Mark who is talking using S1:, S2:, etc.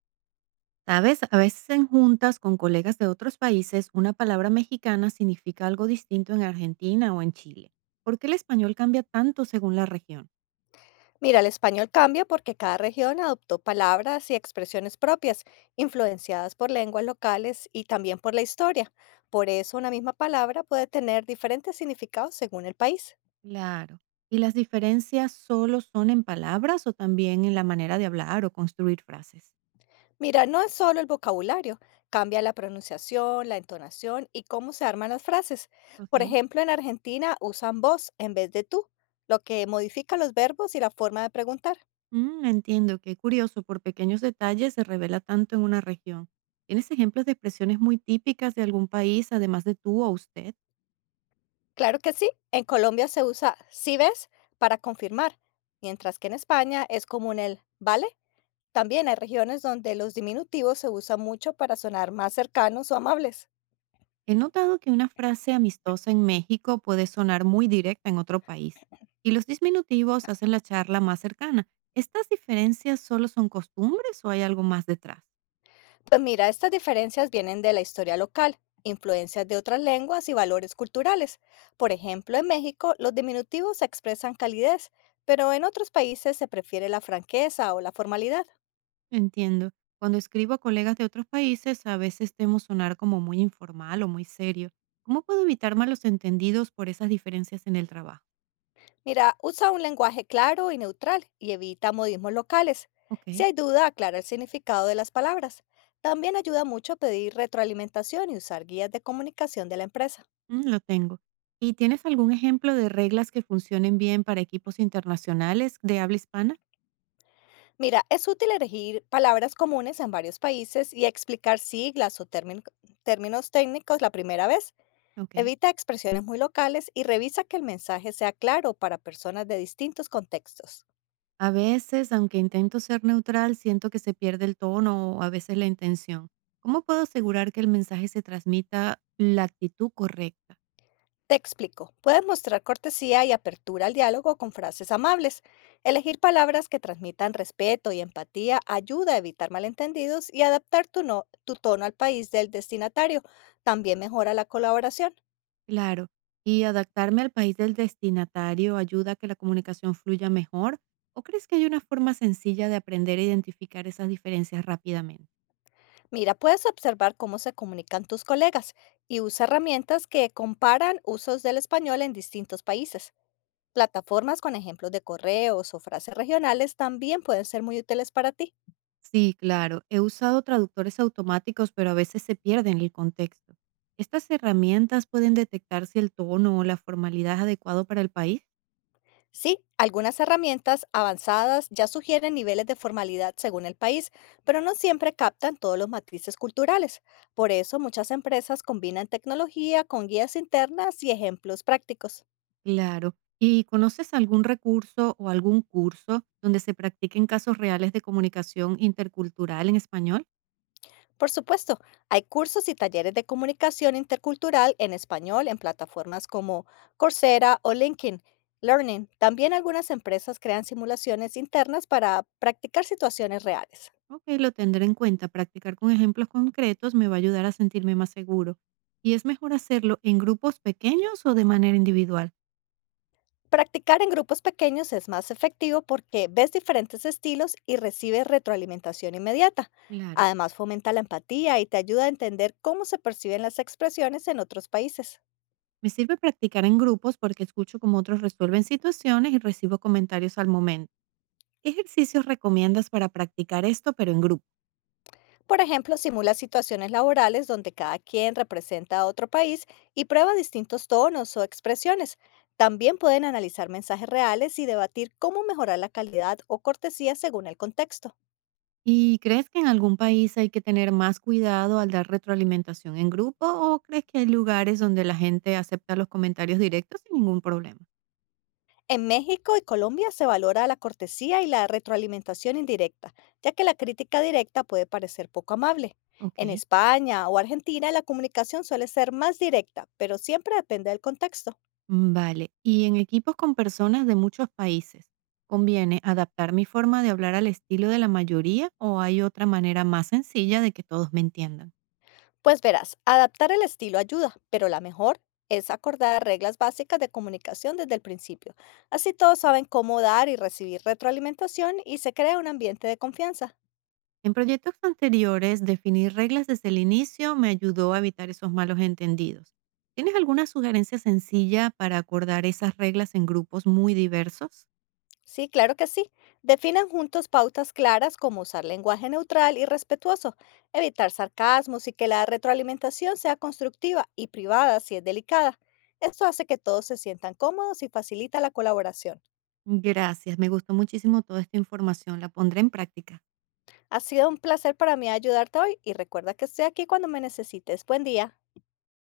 S1: ¿Sabes? A veces en juntas con colegas de otros países, una palabra mexicana significa algo distinto en Argentina o en Chile. ¿Por qué el español cambia tanto según la región?
S2: Mira, el español cambia porque cada región adoptó palabras y expresiones propias, influenciadas por lenguas locales y también por la historia. Por eso una misma palabra puede tener diferentes significados según el país.
S1: Claro. ¿Y las diferencias solo son en palabras o también en la manera de hablar o construir frases?
S2: Mira, no es solo el vocabulario, cambia la pronunciación, la entonación y cómo se arman las frases. Por
S1: Ok.
S2: ejemplo, en Argentina usan vos en vez de tú, lo que modifica los verbos y la forma de preguntar.
S1: Entiendo, qué curioso, por pequeños detalles se revela tanto en una región. ¿Tienes ejemplos de expresiones muy típicas de algún país, además de tú o usted?
S2: Claro que sí, en Colombia se usa si ves para confirmar, mientras que en España es común el vale. También hay regiones donde los diminutivos se usan mucho para sonar más cercanos o amables.
S1: He notado que una frase amistosa en México puede sonar muy directa en otro país, y los disminutivos hacen la charla más cercana. ¿Estas diferencias solo son costumbres o hay algo más detrás?
S2: Pues mira, estas diferencias vienen de la historia local, influencias de otras lenguas y valores culturales. Por ejemplo, en México los diminutivos expresan calidez, pero en otros países se prefiere la franqueza o la formalidad.
S1: No entiendo. Cuando escribo a colegas de otros países, a veces temo sonar como muy informal o muy serio. ¿Cómo puedo evitar malos entendidos por esas diferencias en el trabajo?
S2: Mira, usa un lenguaje claro y neutral y evita modismos locales.
S1: Ok,
S2: Si hay duda, aclara el significado de las palabras. También ayuda mucho a pedir retroalimentación y usar guías de comunicación de la empresa.
S1: lo tengo. ¿Y tienes algún ejemplo de reglas que funcionen bien para equipos internacionales de habla hispana?
S2: Mira, es útil elegir palabras comunes en varios países y explicar siglas o términos técnicos la primera vez.
S1: Ok.
S2: Evita expresiones muy locales y revisa que el mensaje sea claro para personas de distintos contextos.
S1: A veces, aunque intento ser neutral, siento que se pierde el tono o a veces la intención. ¿Cómo puedo asegurar que el mensaje se transmita la actitud correcta?
S2: Te explico. Puedes mostrar cortesía y apertura al diálogo con frases amables. Elegir palabras que transmitan respeto y empatía ayuda a evitar malentendidos y adaptar tu, no- tu tono al país del destinatario. También mejora la colaboración.
S1: Claro, y adaptarme al país del destinatario ayuda a que la comunicación fluya mejor. ¿O crees que hay una forma sencilla de aprender a identificar esas diferencias rápidamente?
S2: Mira, puedes observar cómo se comunican tus colegas y usa herramientas que comparan usos del español en distintos países. Plataformas con ejemplos de correos o frases regionales también pueden ser muy útiles para ti.
S1: Sí, claro, he usado traductores automáticos, pero a veces se pierden el contexto. ¿Estas herramientas pueden detectar si el tono o la formalidad es adecuado para el país?
S2: Sí, algunas herramientas avanzadas ya sugieren niveles de formalidad según el país, pero no siempre captan todos los matices culturales. Por eso muchas empresas combinan tecnología con guías internas y ejemplos prácticos.
S1: Claro. ¿Y conoces algún recurso o algún curso donde se practiquen casos reales de comunicación intercultural en español?
S2: Por supuesto, hay cursos y talleres de comunicación intercultural en español en plataformas como Coursera o LinkedIn Learning. También algunas empresas crean simulaciones internas para practicar situaciones reales.
S1: Ok, lo tendré en cuenta. Practicar con ejemplos concretos me va a ayudar a sentirme más seguro. ¿Y es mejor hacerlo en grupos pequeños o de manera individual?
S2: Practicar en grupos pequeños es más efectivo porque ves diferentes estilos y recibes retroalimentación inmediata.
S1: Claro.
S2: Además, fomenta la empatía y te ayuda a entender cómo se perciben las expresiones en otros países.
S1: Me sirve practicar en grupos porque escucho cómo otros resuelven situaciones y recibo comentarios al momento. ¿Qué ejercicios recomiendas para practicar esto, pero en grupo?
S2: Por ejemplo, simula situaciones laborales donde cada quien representa a otro país y prueba distintos tonos o expresiones. También pueden analizar mensajes reales y debatir cómo mejorar la calidad o cortesía según el contexto.
S1: ¿Y crees que en algún país hay que tener más cuidado al dar retroalimentación en grupo o crees que hay lugares donde la gente acepta los comentarios directos sin ningún problema?
S2: En México y Colombia se valora la cortesía y la retroalimentación indirecta, ya que la crítica directa puede parecer poco amable.
S1: Ok,
S2: En España o Argentina la comunicación suele ser más directa, pero siempre depende del contexto.
S1: vale. ¿Y en equipos con personas de muchos países, conviene adaptar mi forma de hablar al estilo de la mayoría o hay otra manera más sencilla de que todos me entiendan?
S2: Pues verás, adaptar el estilo ayuda, pero la mejor es acordar reglas básicas de comunicación desde el principio. Así todos saben cómo dar y recibir retroalimentación y se crea un ambiente de confianza.
S1: En proyectos anteriores, definir reglas desde el inicio me ayudó a evitar esos malos entendidos. ¿Tienes alguna sugerencia sencilla para acordar esas reglas en grupos muy diversos?
S2: Sí, claro que sí. Definan juntos pautas claras como usar lenguaje neutral y respetuoso, evitar sarcasmos y que la retroalimentación sea constructiva y privada si es delicada. Esto hace que todos se sientan cómodos y facilita la colaboración.
S1: Gracias, me gustó muchísimo toda esta información, la pondré en práctica.
S2: Ha sido un placer para mí ayudarte hoy y recuerda que estoy aquí cuando me necesites. Buen día.